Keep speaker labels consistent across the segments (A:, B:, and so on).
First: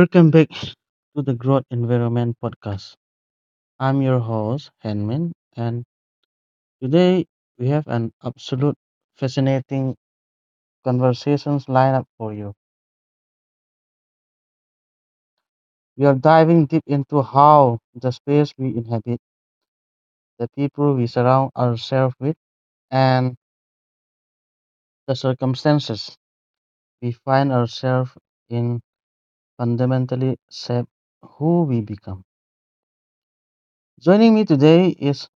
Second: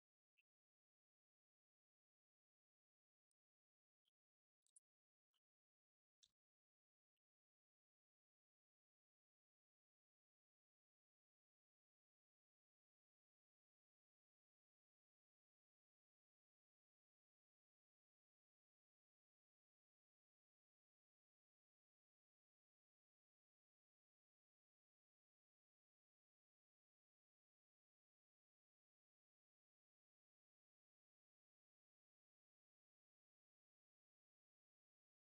A: Welcome back to the Growth Environment Podcast. I'm your host, Henmin, and today we have an absolute fascinating conversations lineup for you. We are diving deep into how the space we inhabit, the people we surround ourselves with, and the circumstances we find ourselves in fundamentally shape who we become. Joining me today is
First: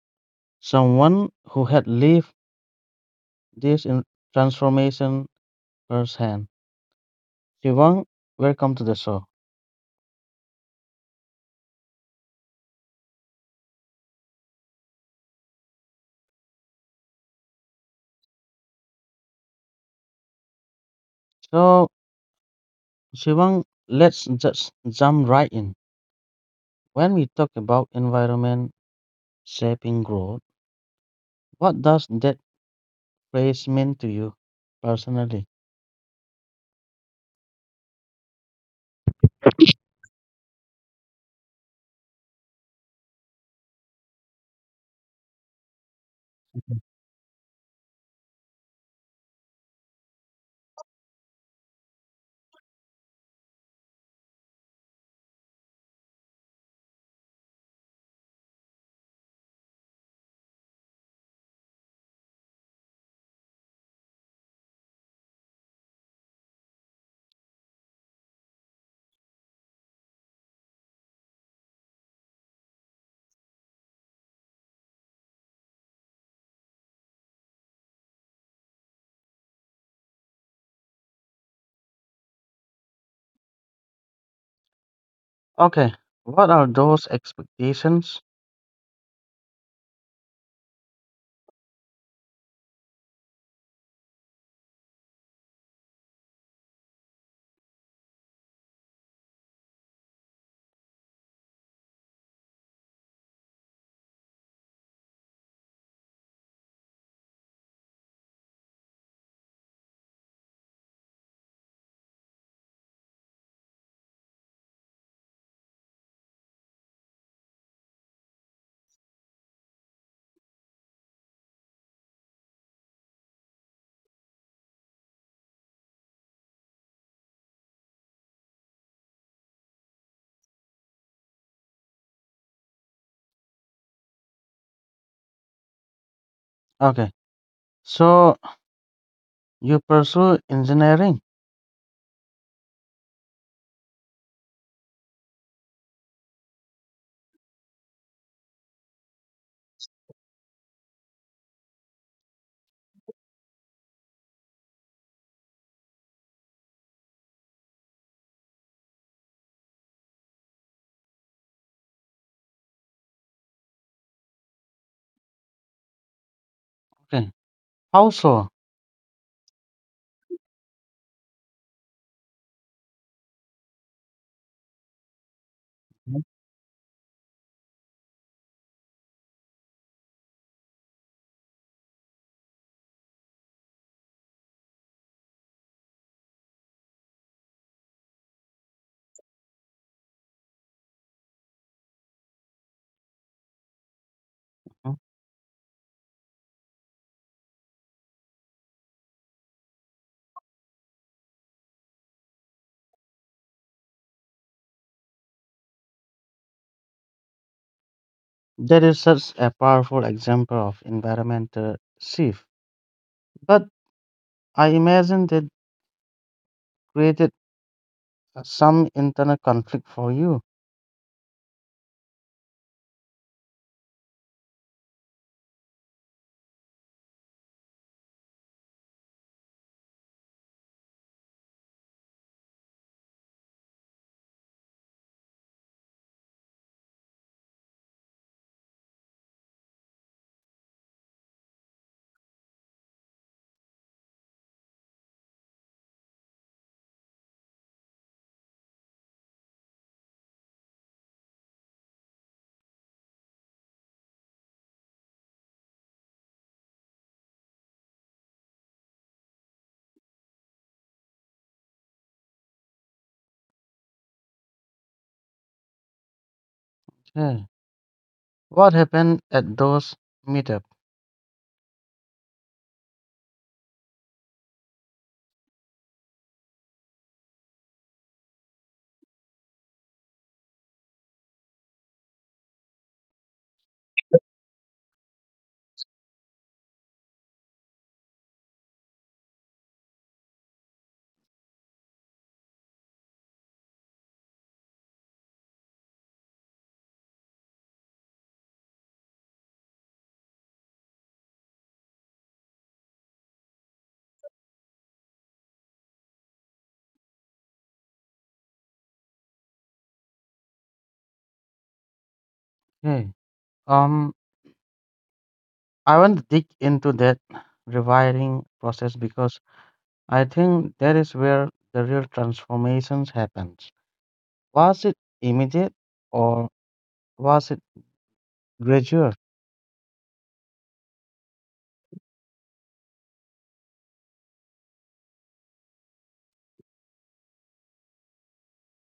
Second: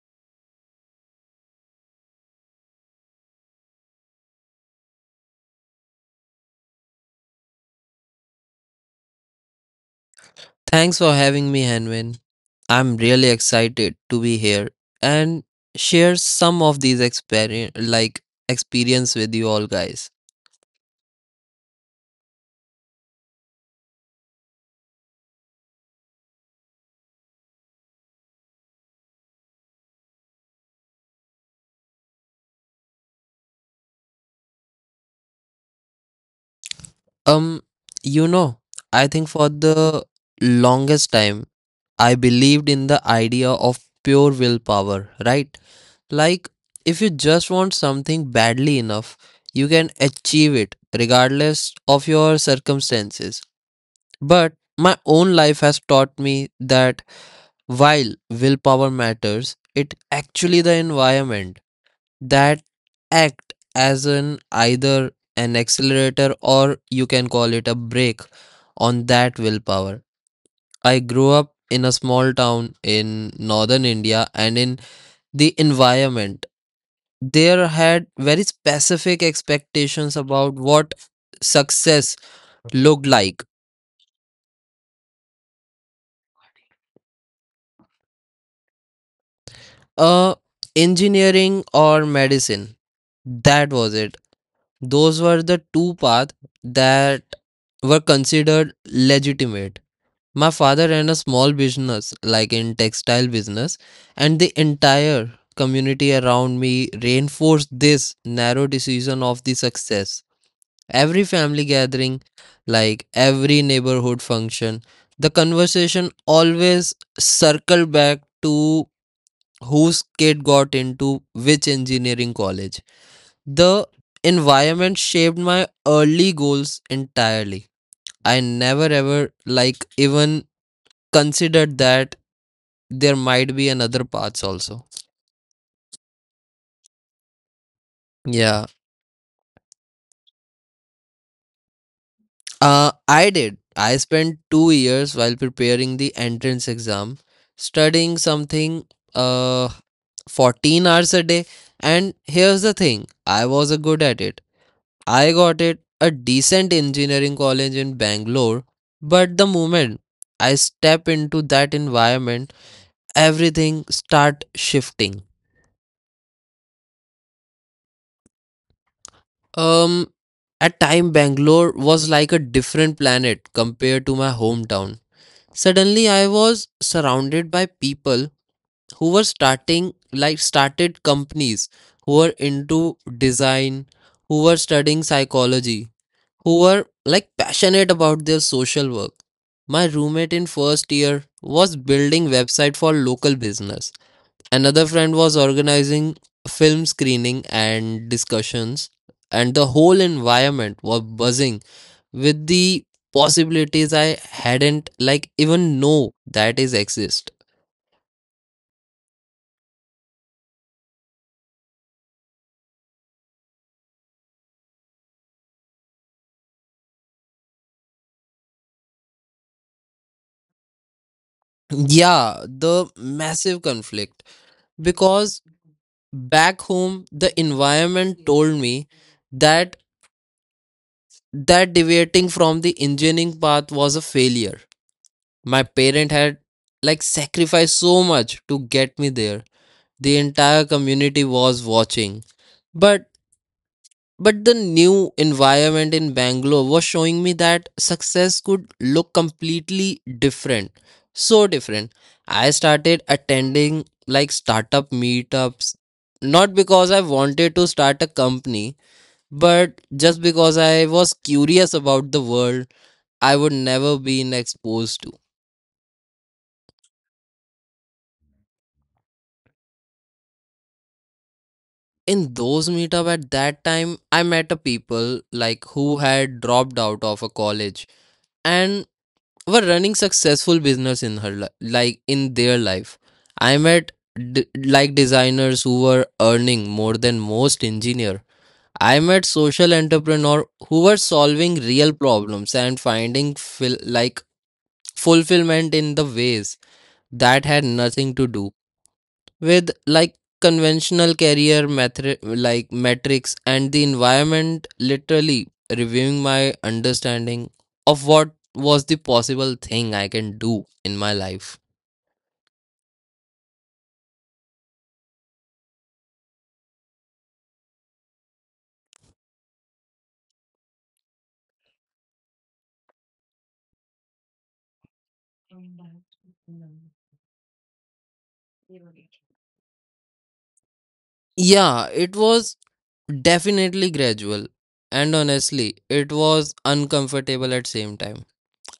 A: someone who had lived this in transformation percent. Shivang, welcome to the show.
B: Thanks for having me, Hanwin. I'm really excited to be here and share some of these experience with you all guys.
A: So, Shivang, let's just jump right in. When we talk about environment shaping growth, what does that phrase mean to you personally?
B: Um, you know, I think for the longest time I believed in the idea of pure willpower, right? Like if you just want something badly enough, you can achieve it regardless of your circumstances. But my own life has taught me that while willpower matters, it actually the environment that act as an either an accelerator or you can call it a brake on that willpower. I grew up in a small town in northern India and in the environment there had very specific expectations about what success looked like.
A: Okay, what are those expectations?
B: Uh Engineering or medicine, that was it. Those were the two paths that were considered legitimate. My father ran a small business, like in textile business, and the entire community around me reinforced this narrow decision of the success. Every family gathering, like every neighborhood function, the conversation always circled back to whose kid got into which engineering college. The environment shaped my early goals entirely. I never ever like even considered that there might be another paths also.
A: Okay, so
B: Yeah.
A: you pursue engineering.
B: I did. I spent 2 years while preparing the entrance exam studying something uh 14 hours a day, and here's the thing. I was a good at it. I got it a decent engineering college in Bangalore, but the moment I step into that environment, everything start shifting.
A: Okay, how so?
B: Um at time Bangalore was like a different planet compared to my hometown. Suddenly I was surrounded by people who were starting like started companies, who were into design, who were studying psychology, who were like passionate about their social work. My roommate in first year was building website for local business, another
A: Mhm.
B: friend was organizing film screening and discussions, and the whole environment was buzzing with the possibilities I hadn't like even know that is exist.
A: That is such a powerful example of environmental shift. But I imagine that created some internal conflict for you.
B: Yeah, the massive conflict. Because back home, the environment told me that deviating from the engineering path was a failure. My parent had like sacrificed so much to get me there. The entire community was watching. But But the new environment in Bangalore was showing me that success could look completely different. So different. I started attending like startup meetups, not because I wanted to start a company, but just because I was curious about the world I would never been exposed to.
A: Okay. What happened at those meetup?
B: In those meetup at that time, I met a people like who had dropped out of a college and were running successful business like in their life. I met like designers who were earning more than most engineer. I met social entrepreneur who were solving real problems and finding like fulfillment in the ways that had nothing to do with like conventional like metrics, and the environment literally reviewing my understanding of what was the possible thing I can do in my life.
A: Okay. Um, I want to dig into that rewiring process because I think that is where the real transformations happens. Was it immediate or was it gradual?
B: Yeah, it was definitely gradual, and honestly it was uncomfortable at same time.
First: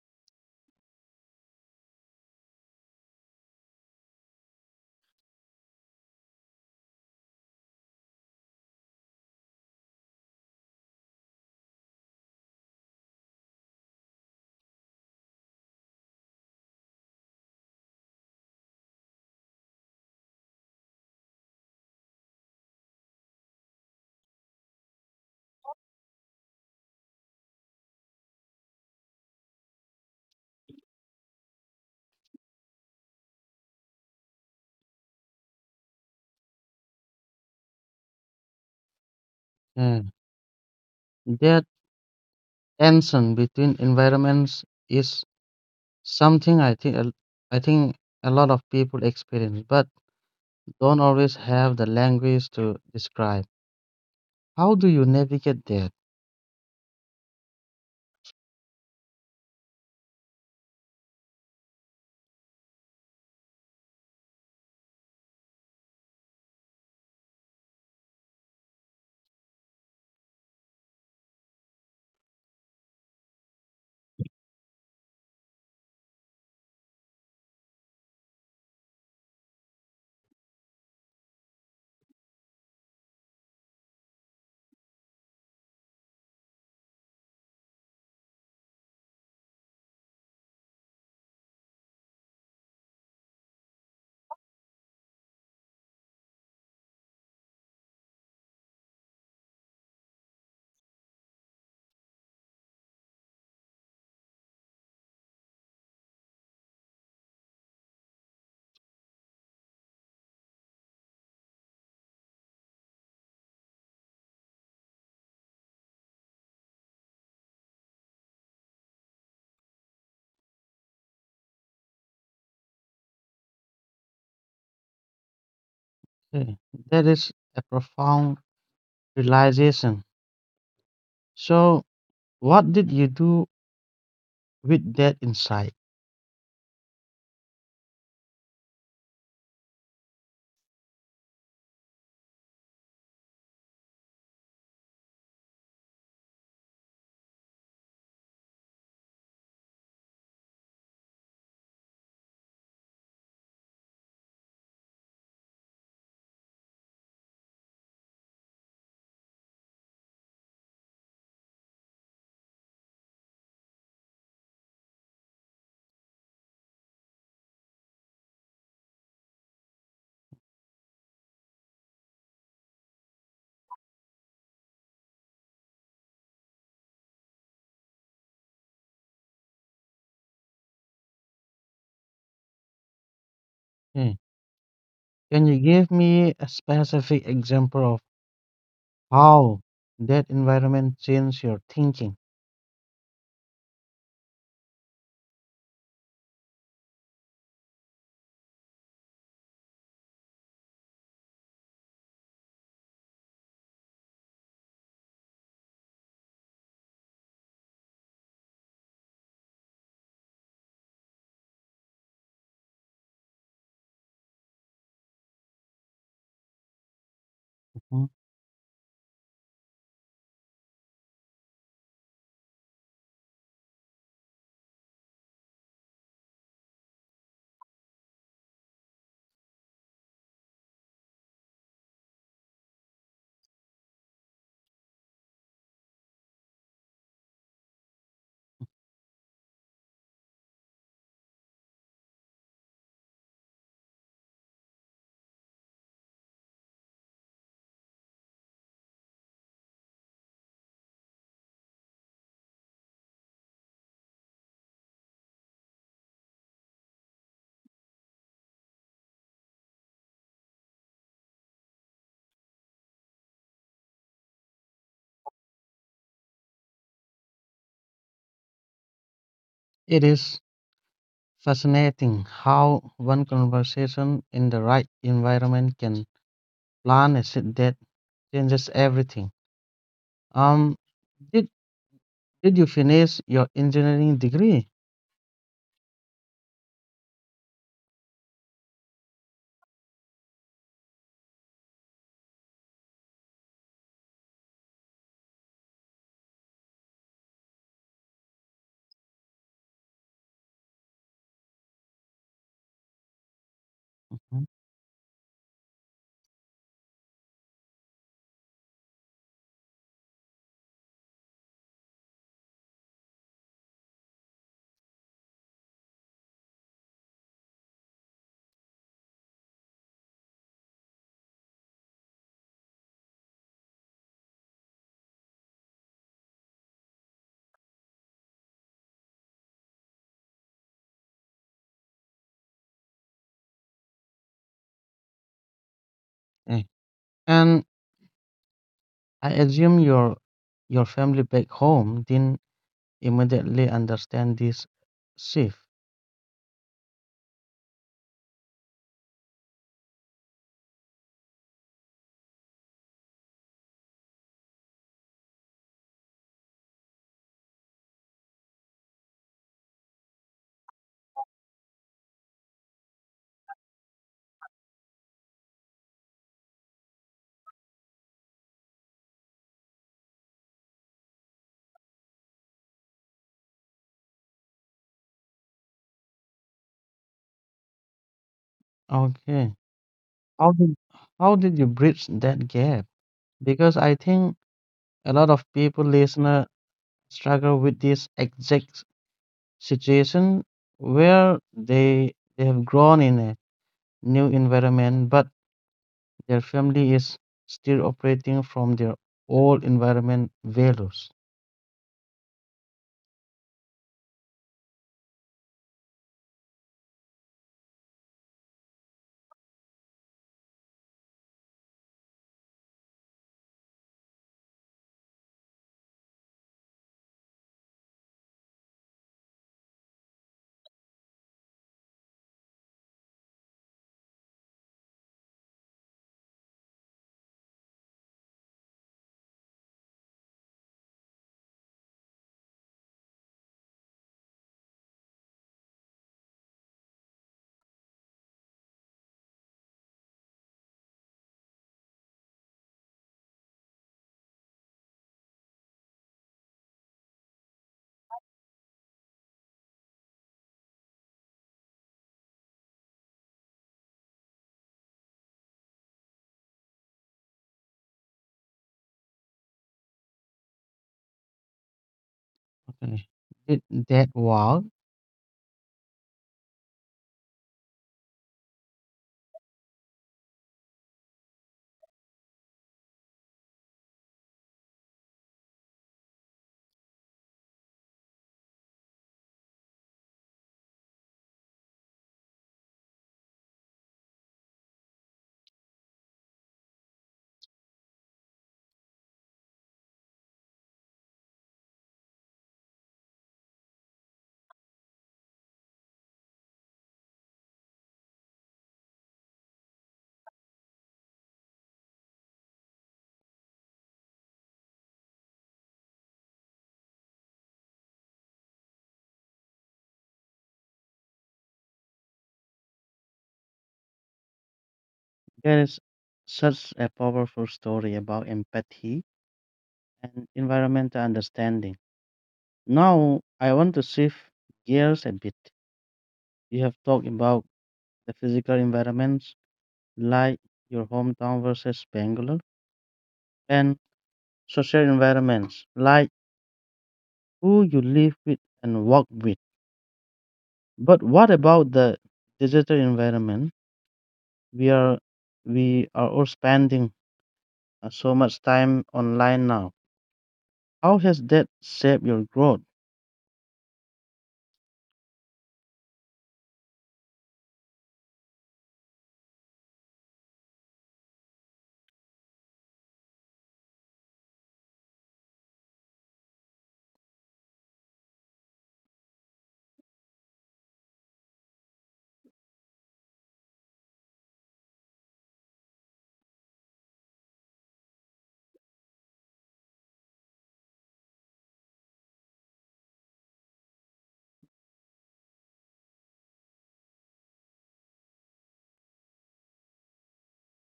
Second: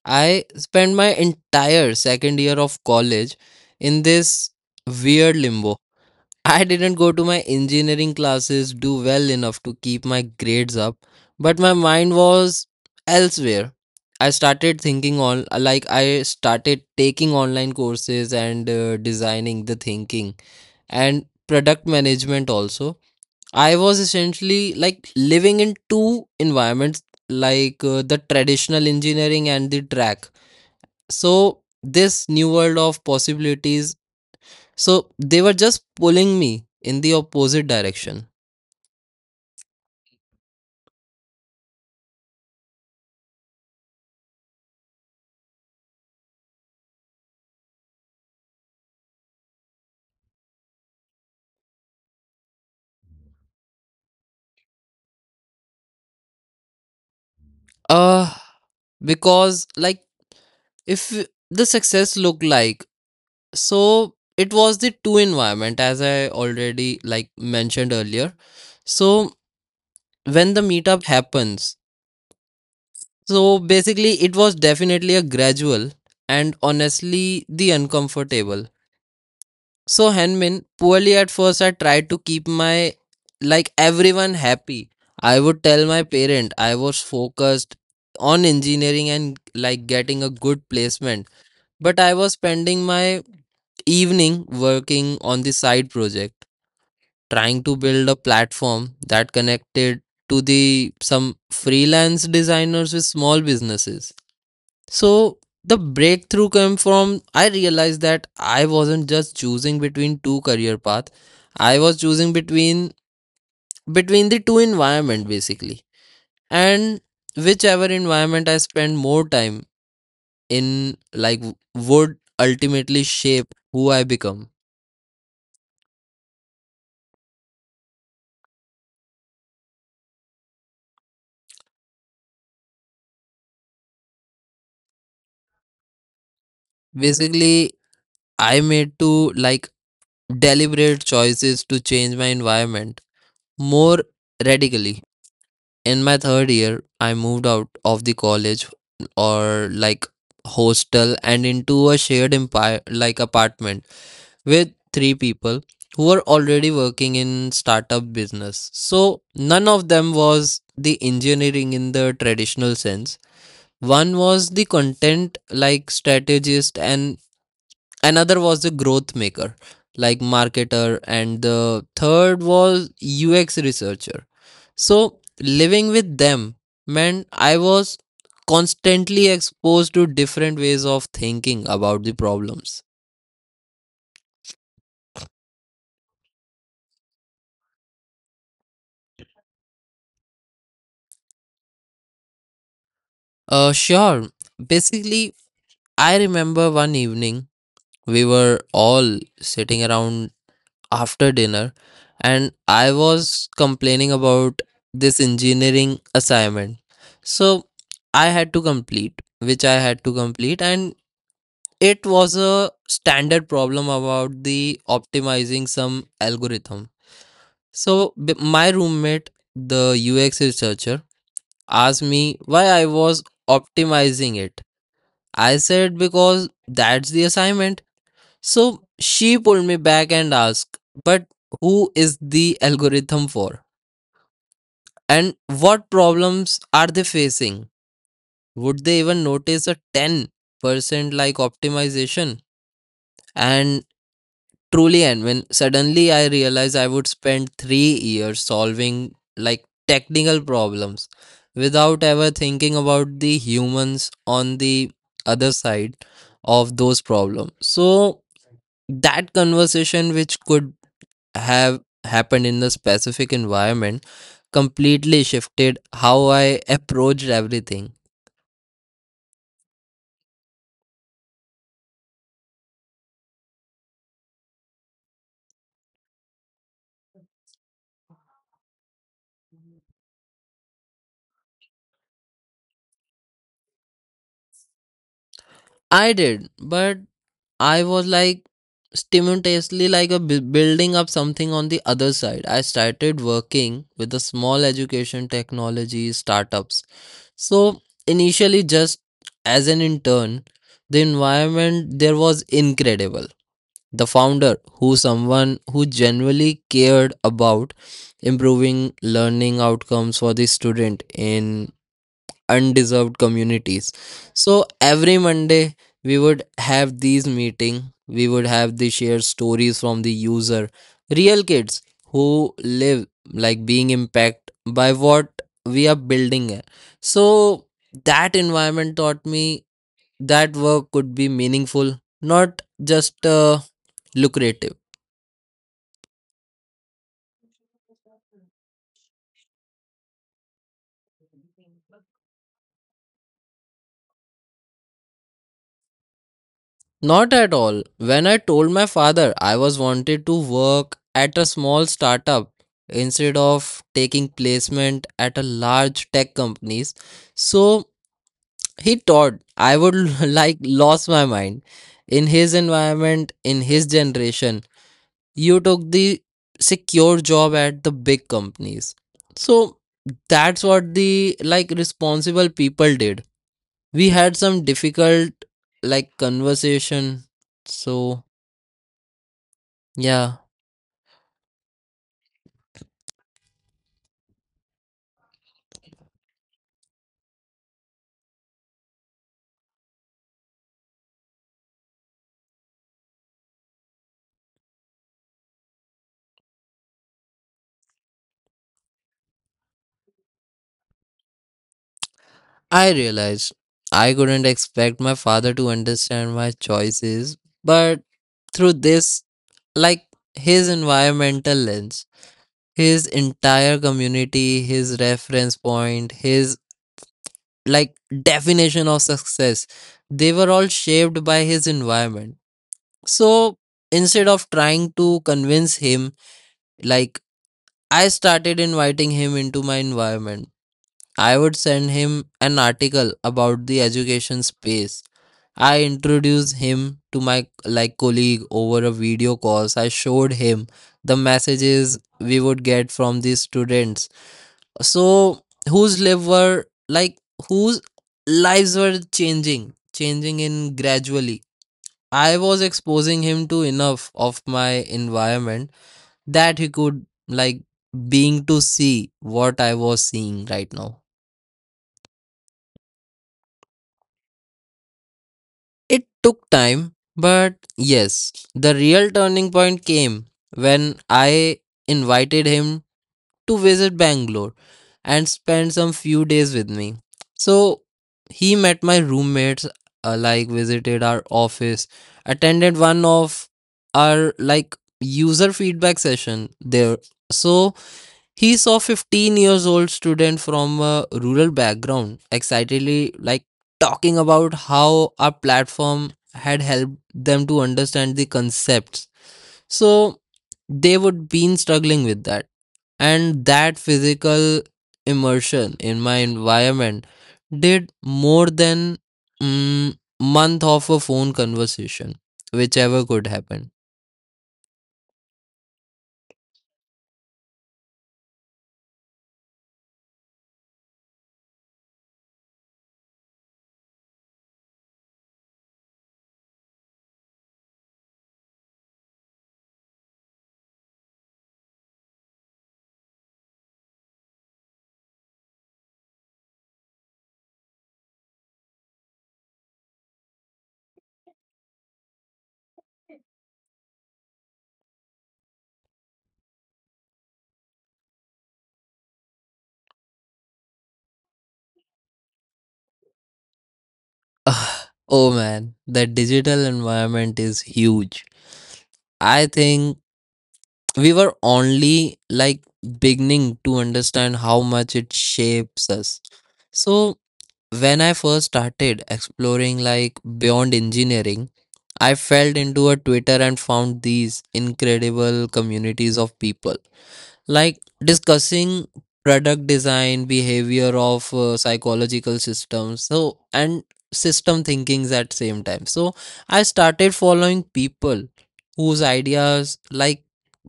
B: I spent my entire second year of college in this weird limbo. I didn't go to my engineering classes, do well enough to keep my grades up, but my mind was elsewhere. I started thinking on, like, I started taking online courses and designing the thinking and product management also. I was essentially like living in two environments, the traditional engineering and the track. So, this new world of possibilities, so they were just pulling me in the opposite direction.
A: Yeah, that tension between environments is something I think a lot of people experience, but don't always have the language to describe. How do you navigate that?
B: Uh, because like if the success looked like, so it was the two environment as I already like mentioned earlier. So when the meetup happens, so basically, it was definitely a gradual and honestly the uncomfortable. So Hanmin, poorly at first, I tried to keep my like everyone happy. I would tell my parent I was focused on engineering and like getting a good placement, but I was spending my evening working on the side project, trying to build a platform that connected to the some freelance designers with small businesses. So the breakthrough came from I realized that I wasn't just choosing between two career paths, I was choosing between the two environment basically. And whichever environment I spend more time in like would ultimately shape who I become.
A: Okay, that is a profound realization. So, what did you do with that insight?
B: Basically I made two like deliberate choices to change my environment more radically. In my third year, I moved out of the college or like hostel and into a shared empire like apartment with three people who were already working in startup business. So none of them was the engineering in the traditional sense. One was the content like strategist, and another was the growth maker like marketer, and the third was UX researcher. So living with them meant I was constantly exposed to different ways of thinking about the problems.
A: Okay, can you give me a specific example of how that environment changed your thinking?
B: Sure, basically I remember one evening we were all sitting around after dinner, and I was complaining about this engineering assignment. So I had to complete, which I had to complete, and it was a standard problem about the optimizing some algorithm.
A: Mhm.
B: So my roommate, the UX researcher, asked me why I was optimizing it. I said because that's the assignment. So she pulled me back and asked, but who is the algorithm for? And what problems are they facing? Would they even notice a 10% like optimization? And truly, and when suddenly I realized I would spend 3 years solving like technical problems without ever thinking about the humans on the other side of those problems. So that conversation, which could have happened in the specific environment, completely shifted how I approached everything.
A: It is fascinating how one conversation in the right environment can plan a seed that changes everything. Um, did did you finish your engineering degree?
B: I did, but I was like simultaneously like a building up something on the other side. I started working with the small education technology startups. So initially, just as an intern, the environment there was incredible. The
A: Mhm.
B: founder who someone who genuinely cared about improving learning outcomes for the student in undeserved communities. So every Monday we would have these meeting, we would have the shared stories from the user, real kids who live like being impacted by what we are building here. So that environment taught me that work could be meaningful, not just lucrative.
A: Eh, and I assume your family back home didn't immediately understand this shift.
B: Not at all. When I told my father I was wanted to work at a small startup instead of taking placement at a large tech companies, so he thought I would like lost my mind. In his environment, in his generation, you took the secure job at the big companies. So that's what the like responsible people did. We had some difficult like conversation. So
A: Okay.
B: yeah,
A: How did how did you bridge that gap? Because I think a lot of people listener struggle with this exact situation where they have grown in a new environment but their family is still operating from their old environment values.
B: I realized I couldn't expect my father to understand my choices, but through this, like his environmental lens, his entire community, his reference point, his like definition of success, they were all shaped by his environment. So instead of trying to convince him, like I started inviting him into my environment. I would send him an article about the education space. I introduced him to my like colleague over a video call. So, I showed him the messages we would get from these students. So whose lives were like whose lives were changing in gradually. I was exposing him to enough of my environment that he could like being to see what I was seeing right now.
A: Okay. Did that work?
B: It took time, but yes, the real turning point came when I invited him to visit Bangalore and spend some few days with me. So he met my roommates, like visited our office, attended one of our like user feedback session there. So he saw 15 years old student from a rural background excitedly like talking about how our platform had helped them to understand the concepts. So they would been struggling with that. And that physical immersion in my environment did more than month of a phone conversation, whichever could happen.
A: There is such a powerful story about empathy and environmental understanding. Now, I want to shift gears a bit. You have talked about the physical environments like your hometown versus Bangalore, and social environments like who you live with and work with. But what about the digital environment? We are we are all spending so much time online now. How has that shaped your growth?
B: Ugh, oh man, the digital environment is huge. I think we were only like beginning to understand how much it shapes us. So, when I first started exploring like beyond engineering, I fell into a Twitter and found these incredible communities of people like discussing product design, behavior of psychological systems, so and system thinkings at same time. So, I started following people whose ideas like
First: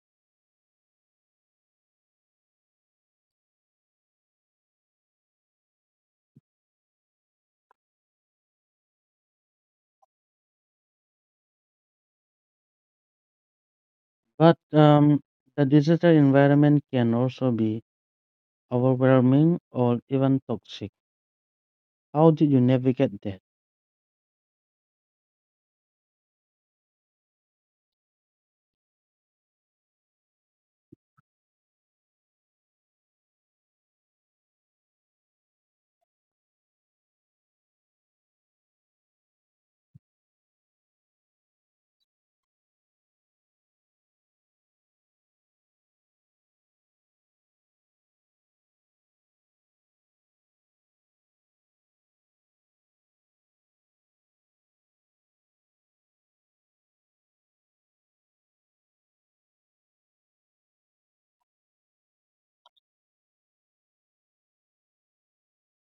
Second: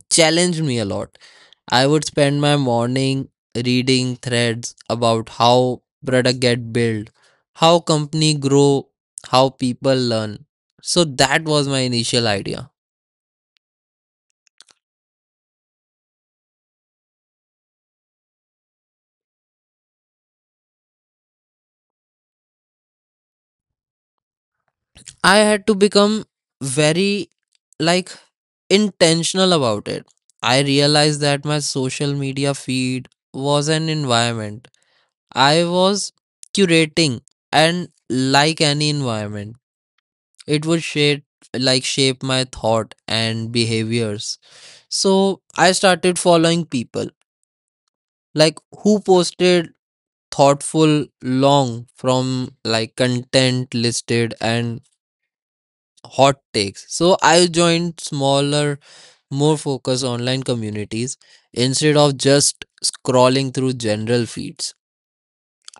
B: challenged me a lot. I would spend my morning reading threads about how product get built, how company grow, how people learn. So that was my initial idea.
A: But the digital environment can also be overwhelming or even toxic. How do you navigate that?
B: I had to become very like intentional about it. I realized that my social media feed was an environment. I was curating, and like any environment, it would shape my thought and behaviors. So I started following people like who posted thoughtful long from like content listed and hot takes. So I joined smaller, more focused online communities instead of just scrolling through general feeds.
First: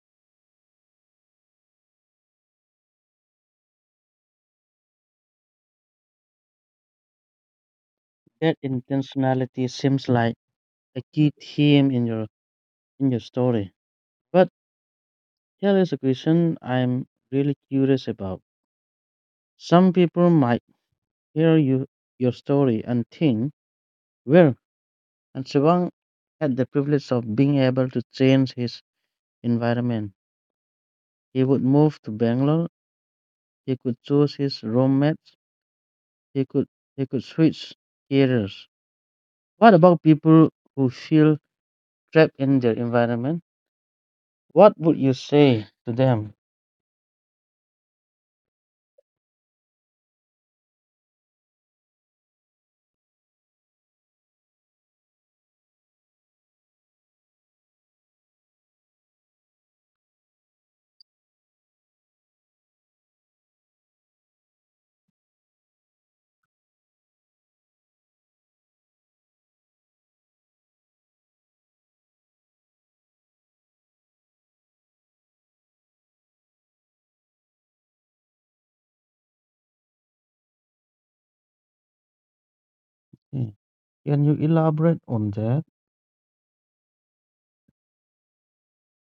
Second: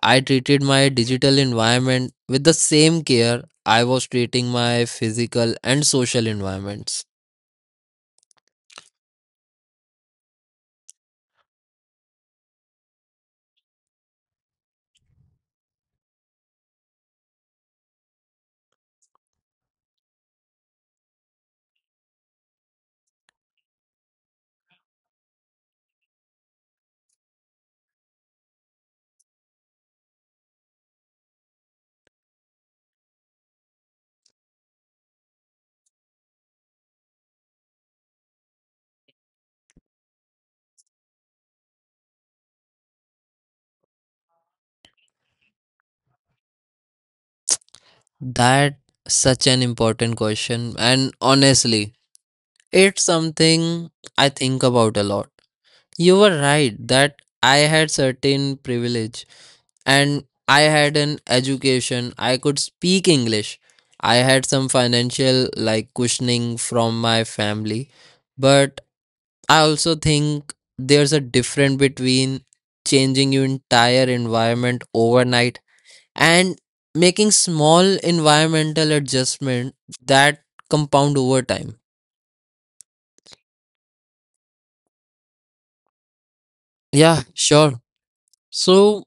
B: I treated my digital environment with the same care I was treating my physical and social environments.
A: That intentionality seems like a key theme in your story. But here is a question I'm really curious about. Some people might hear your story and think, well, and Siobhan had the privilege of being able to change his environment. He would move to Bangalore, he could choose his roommates. They could they could switch careers. What about people who feel trapped in their environment? What would you say to them?
B: That such an important question, and honestly, it's something I think about a lot. You were right that I had certain privilege and I had an education. I could speak English. I had some financial cushioning from my family, but I also think there's a difference between changing your entire environment overnight and making small environmental adjustment that compound over time.
A: Okay. Can you elaborate on that?
B: Yeah, sure. So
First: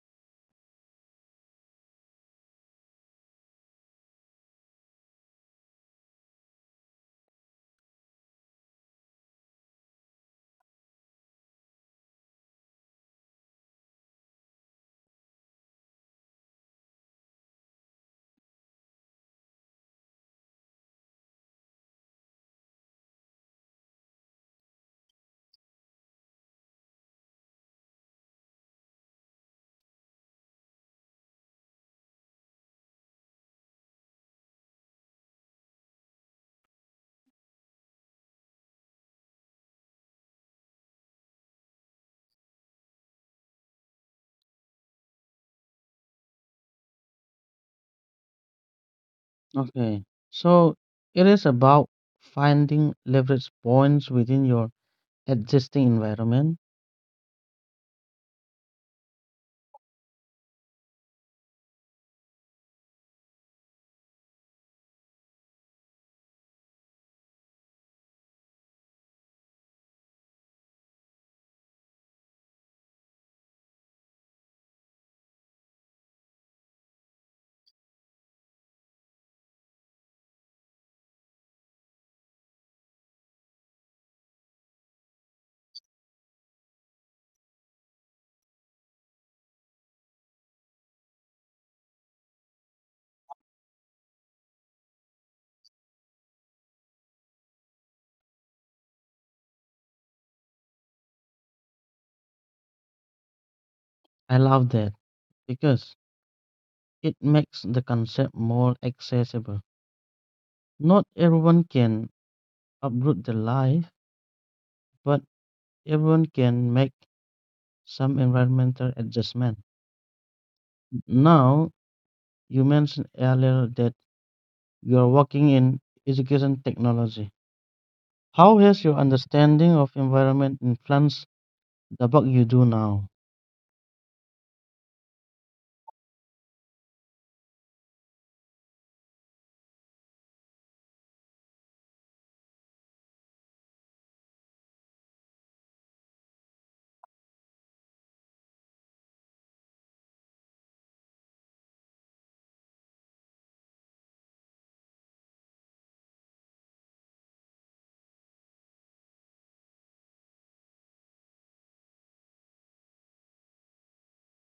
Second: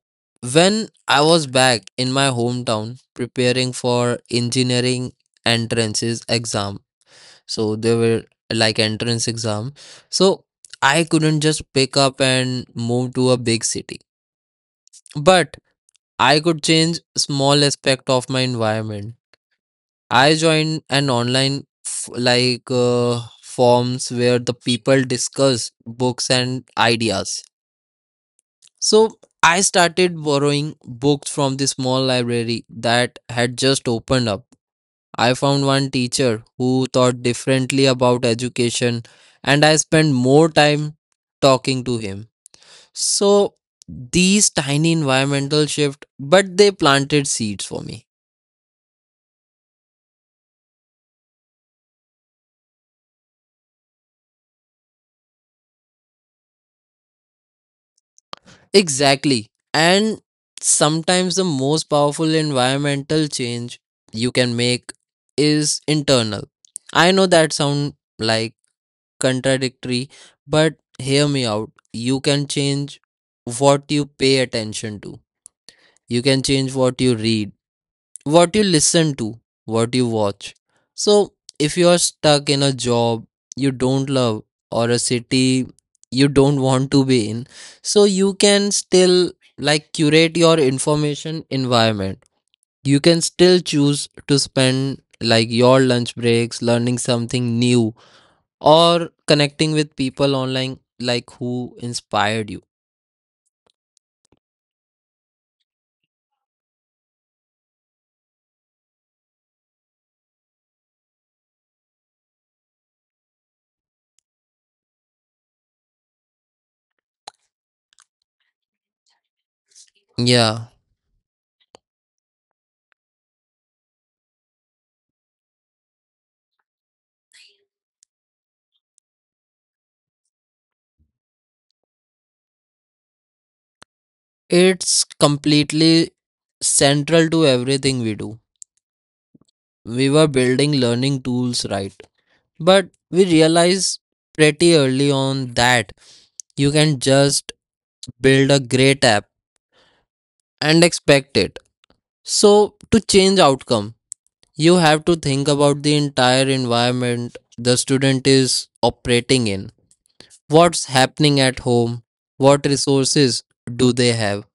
B: when I was back in my hometown preparing for engineering entrances exam, so they were like entrance exam. So I couldn't just pick up and move to a big city. But I could change small aspect of my environment. I joined an online forums where the people discuss books and ideas. So I started borrowing books from the small library that had just opened up. I found one teacher who thought differently about education, and I spent more time talking to him. So these tiny environmental shift but they planted seeds for me.
A: Okay. So it is about finding leverage points within your existing environment.
B: Exactly. And sometimes the most powerful environmental change you can make is internal. I know that sound like contradictory, but hear me out. You can change what you pay attention to. You can change what you read, what you listen to, what you watch. So, if you are stuck in a job you don't love or a city you don't want to be in, so you can still curate your information environment. You can still choose to spend your lunch breaks learning something new or connecting with people online like who inspired you.
A: I love that because it makes the concept more accessible. Not everyone can uproot their life, but everyone can make some environmental adjustment.
B: Yeah,
A: Now, you mentioned earlier that you are working in education technology. How has your understanding of environment influenced the work you do now?
B: it's completely central to everything we do. We were building learning tools, right? But we realized pretty early on that you can just build a great app and expect it. So, to change outcome, you have to think about the entire environment the student is operating in. What's happening at home? What resources do they have?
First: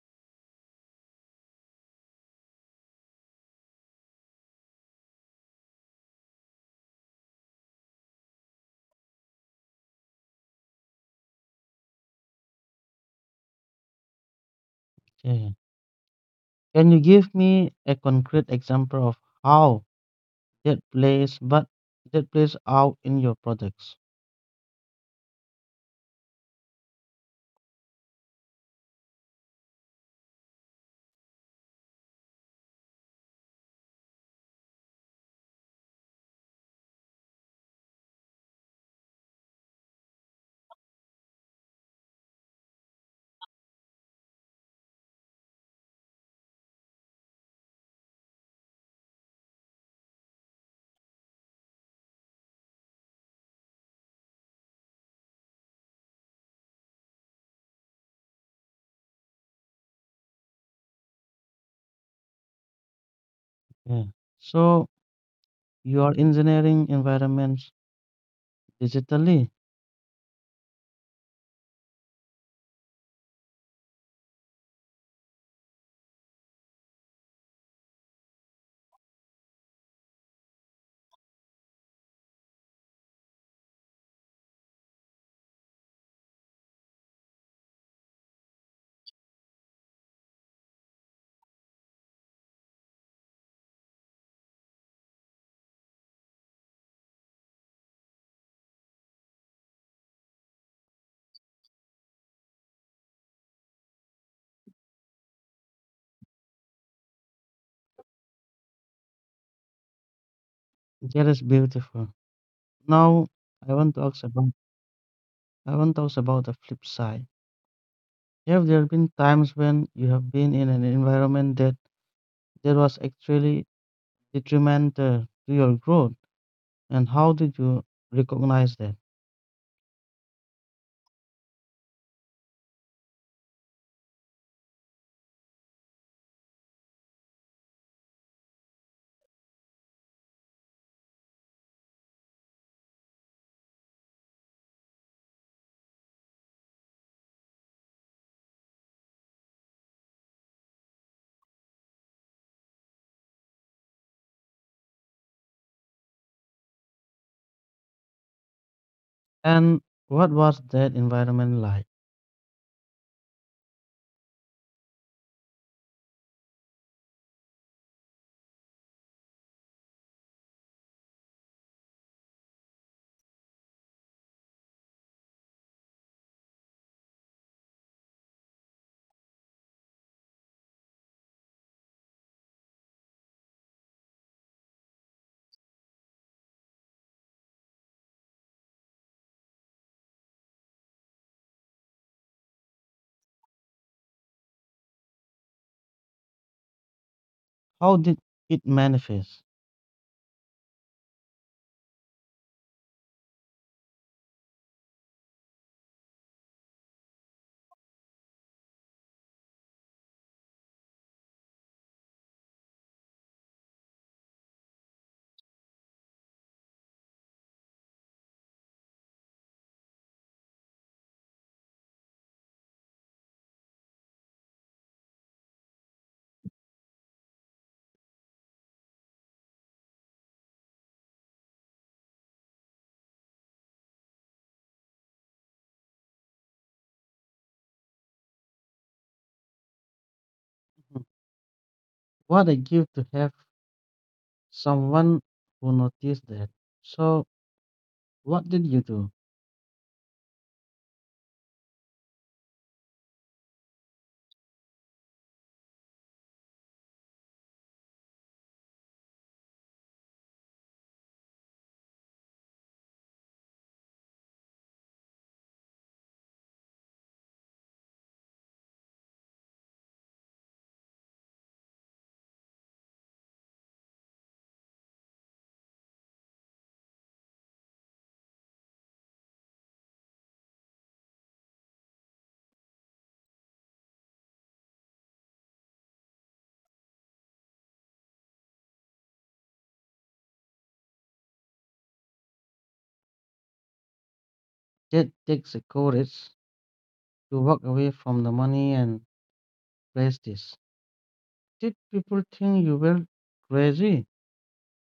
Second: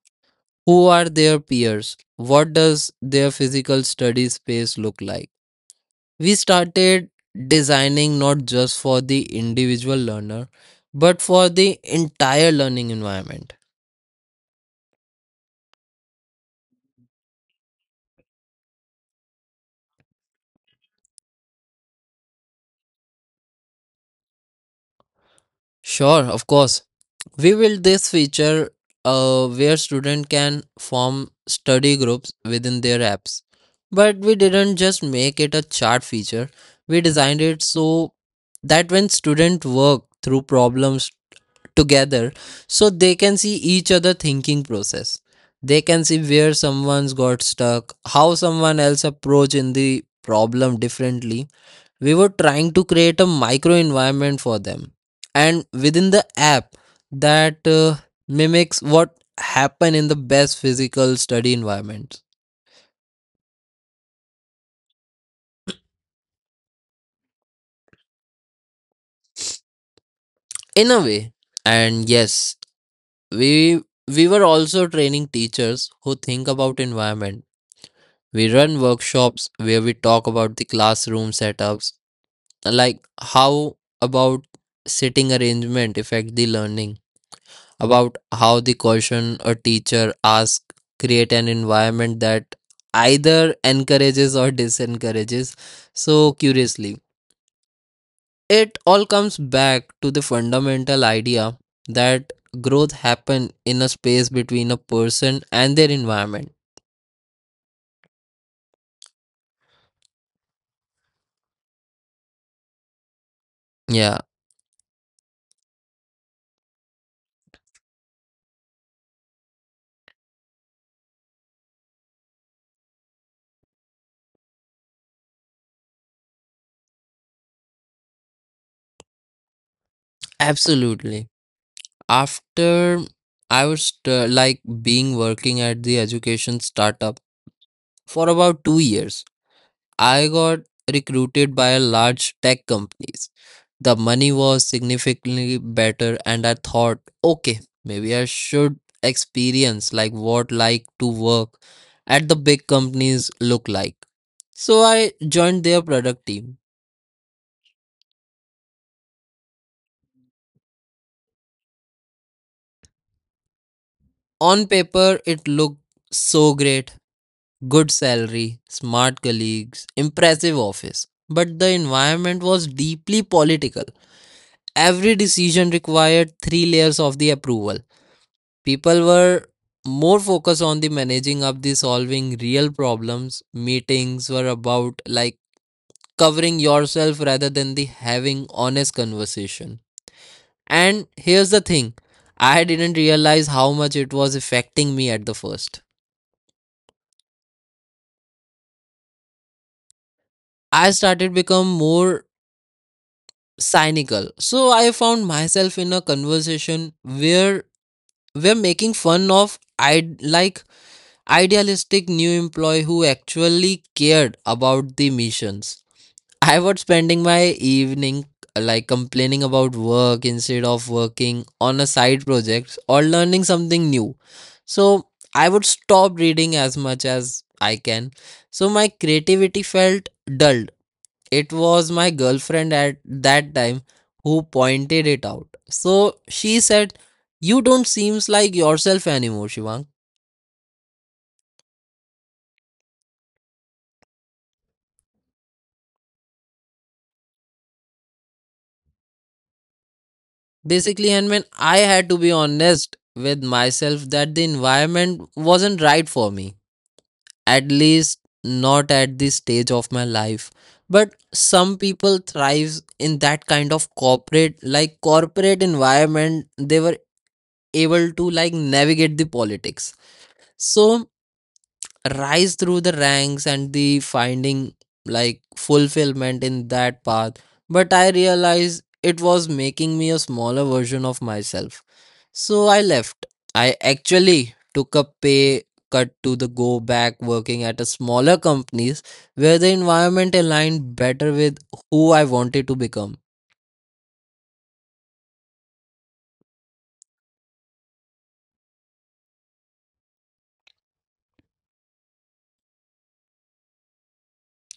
B: Who are their peers? What does their physical study space look like? We started designing not just for the individual learner, but for the entire learning environment.
A: Okay. Can you give me a concrete example of how that plays but that plays out in your products?
B: Sure, of course. We built this feature where students can form study groups within their apps. But we didn't just make it a chart feature. We designed it so that when students work through problems together, so they can see each other thinking process, they can see where someone's got stuck, how someone else approach in the problem differently. We were trying to create a micro environment for them and within the app that mimics what happen in the best physical study environments.
A: Yeah. So you are engineering environments digitally.
B: In a way, and yes, we we were also training teachers who think about environment. We run workshops where we talk about the classroom setups, like how about sitting arrangement affect the learning, about how the question a teacher asks create an environment that either encourages or disencourages so curiously. It all comes back to the fundamental idea that growth happen in a space between a person and their environment.
A: That is beautiful. Now I want to
B: Yeah,
A: ask about I want to ask about the flip side. Have there been times when you have been in an environment that there was actually detrimental to your growth, and how did you recognize that?
B: absolutely. After I was like being working at the education startup for about 2 years, I got recruited by a large tech companies. The money was significantly better and I thought, okay, maybe I should experience like what like to work at the big companies look like. So I joined their product team.
A: And what was that environment like?
B: On paper, it looked so great. Good salary, smart colleagues, impressive office. But the environment was deeply political. Every decision required three layers of the approval. People were more focused on the managing of the solving real problems. Meetings were about like covering yourself rather than the having honest conversation. And here's the thing, I didn't realize how much it was affecting me at the first.
A: How did it manifest?
B: I started become more cynical. So I found myself in a conversation where we're making fun of I'd like idealistic new employee who actually cared about the missions. I was spending my evening like complaining about work instead of working on a side project or learning something new. So I would stop reading as much as I can. So my creativity felt dulled. It was my girlfriend at that time who pointed it out. So she said, you don't seems like yourself anymore, Shivang.
A: Hmm, what a gift to have someone who noticed that. So, what did you do?
B: Basically, and when I had to be honest with myself that the environment wasn't right for me, at least not at this stage of my life. But some people thrives in that kind of corporate environment. They were able to like navigate the politics, so rise through the ranks and the finding like fulfillment in that path. But I realized it was making me a smaller version of myself, so I left. I actually took a pay cut to the go back working at a smaller companies where the environment aligned better with who I wanted to become.
A: That takes the courage to walk away from the money and prestige. Did people think you were crazy?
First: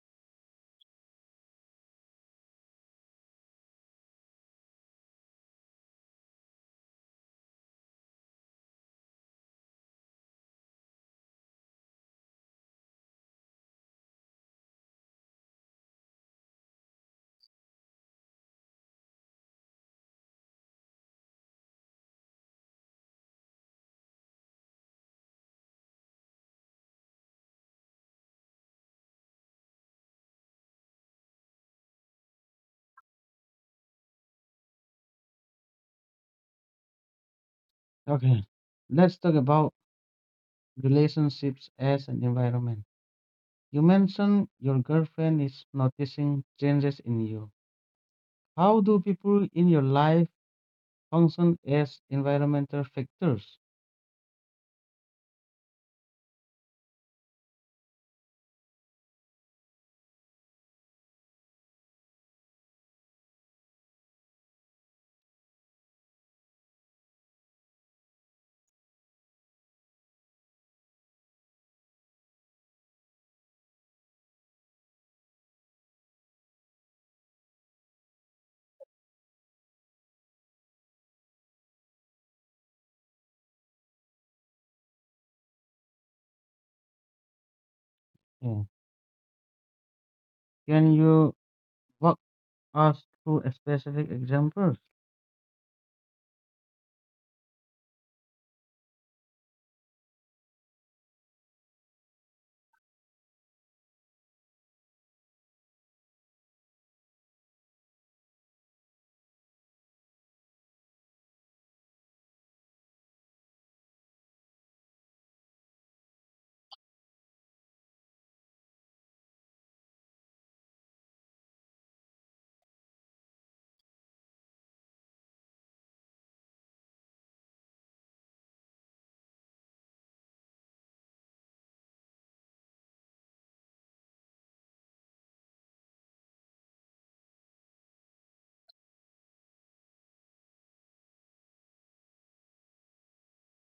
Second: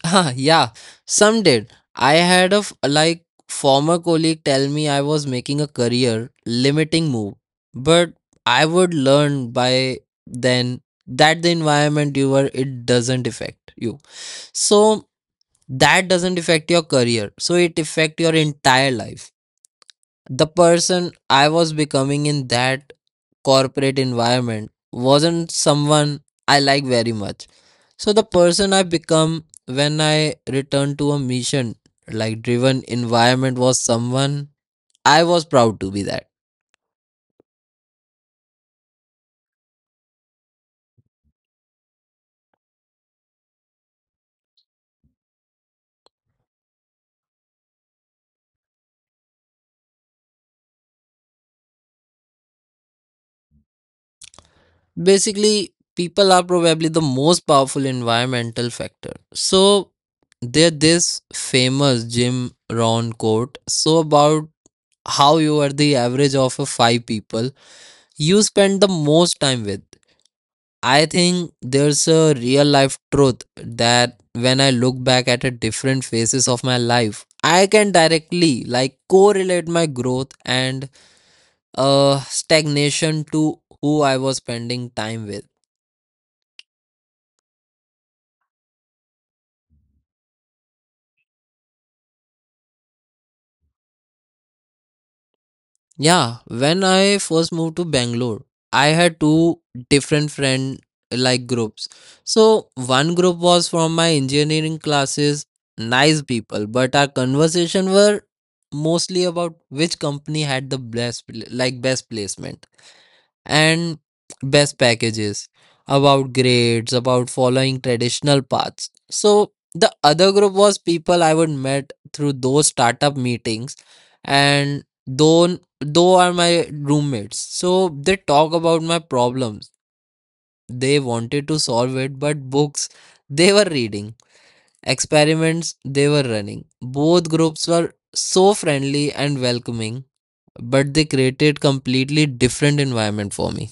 B: Yeah, some did. I had a former colleague tell me I was making a career limiting move, but I would learn by then that the environment you were it doesn't affect you. So that doesn't affect your career. So it affect your entire life. The person I was becoming in that corporate environment wasn't someone I like very much. So the person I become when I returned to a mission like driven environment was someone I was proud to be that.
A: Okay, let's talk about relationships as an environment. You mentioned your girlfriend is noticing changes in you. How do people in your life function as environmental factors?
B: Basically, people are probably the most powerful environmental factor. So there this famous Jim Rohn quote so about how you are the average of a five people you spend the most time with. I think there's a real life truth that when I look back at a different phases of my life, I can directly like correlate my growth and stagnation to who I was spending time with.
A: Yeah. Can you walk us through a specific examples?
B: Yeah, when I first moved to Bangalore, I had two different friend like groups. So one group was from my engineering classes, nice people, but our conversation were mostly about which company had the best best placement and best packages, about grades, about following traditional paths. So the other group was people I would met through those startup meetings, and though are my roommates. So they talk about my problems they wanted to solve, it but books they were reading, experiments they were running. Both groups were so friendly and welcoming, but they created completely different environment for me.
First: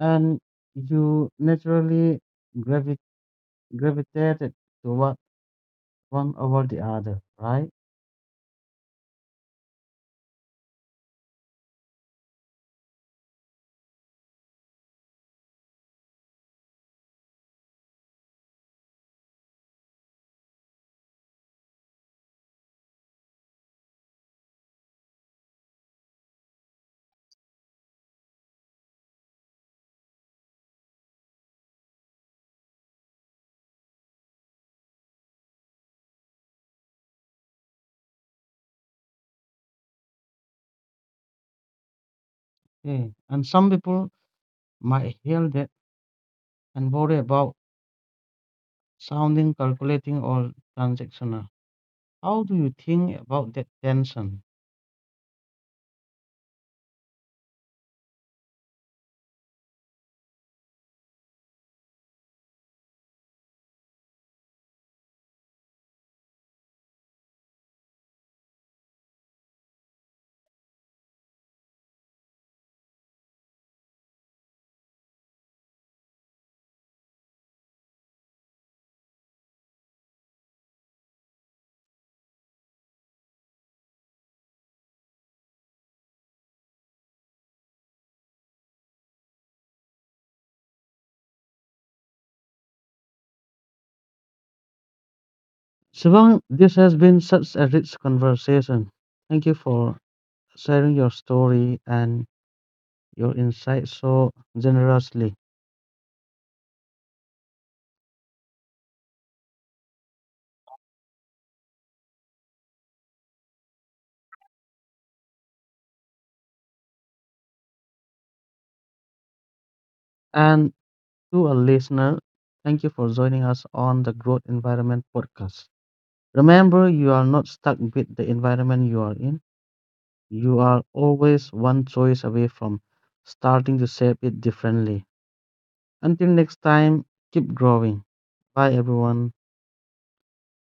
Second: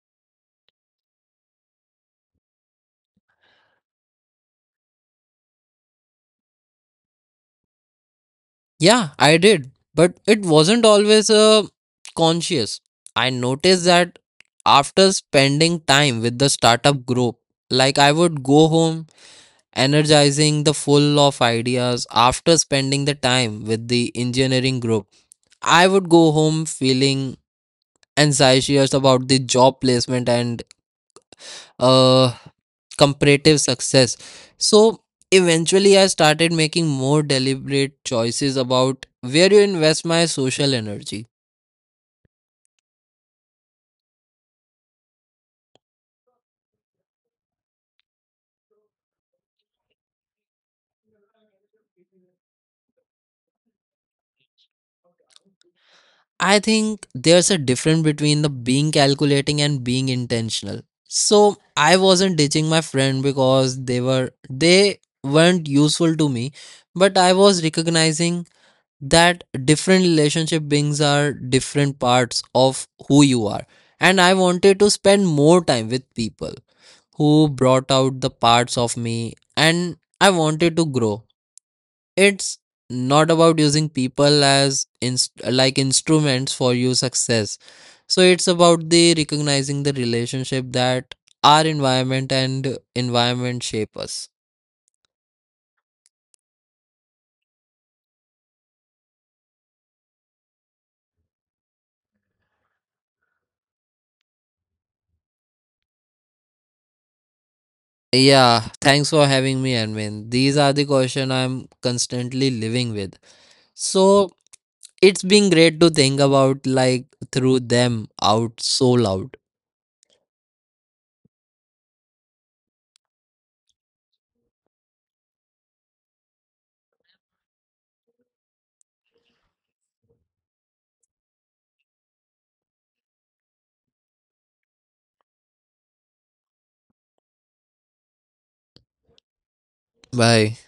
A: And you naturally gravi- gravitated toward one over the other, right?
B: Yeah, I did, but it wasn't always conscious. I noticed that after spending time with the startup group, like I would go home energizing the full of ideas. After spending the time with the engineering group, I would go home feeling anxious about the job placement and uh, comparative success. So eventually, I started making more deliberate choices about where you invest my social energy.
A: Yeah. And some people might hear that and worry about sounding calculating or transactional. How do you think about that tension?
B: I think there's a difference between the being calculating and being intentional. So I wasn't ditching my friend because they weren't useful to me, but I was recognizing that different relationship beings are different parts of who you are, and I wanted to spend more time with people who brought out the parts of me and I wanted to grow. It's not about using people as instruments for your success. So it's about the recognizing the relationship that our environment and environment shape us.
A: Shivang, this has been such a rich conversation. Thank you for sharing your story and your insights so generously.
B: Yeah, thanks for having me, Armin. These are the question I'm constantly living with. So it's been great to think about like through them out so loud.
A: And to our listener, thank you for joining us on the Growth Environment podcast. Remember, you are not stuck with the environment you are in. You are always one choice away from starting to shape it differently. Until next time, keep growing. Bye, everyone.
B: Bye.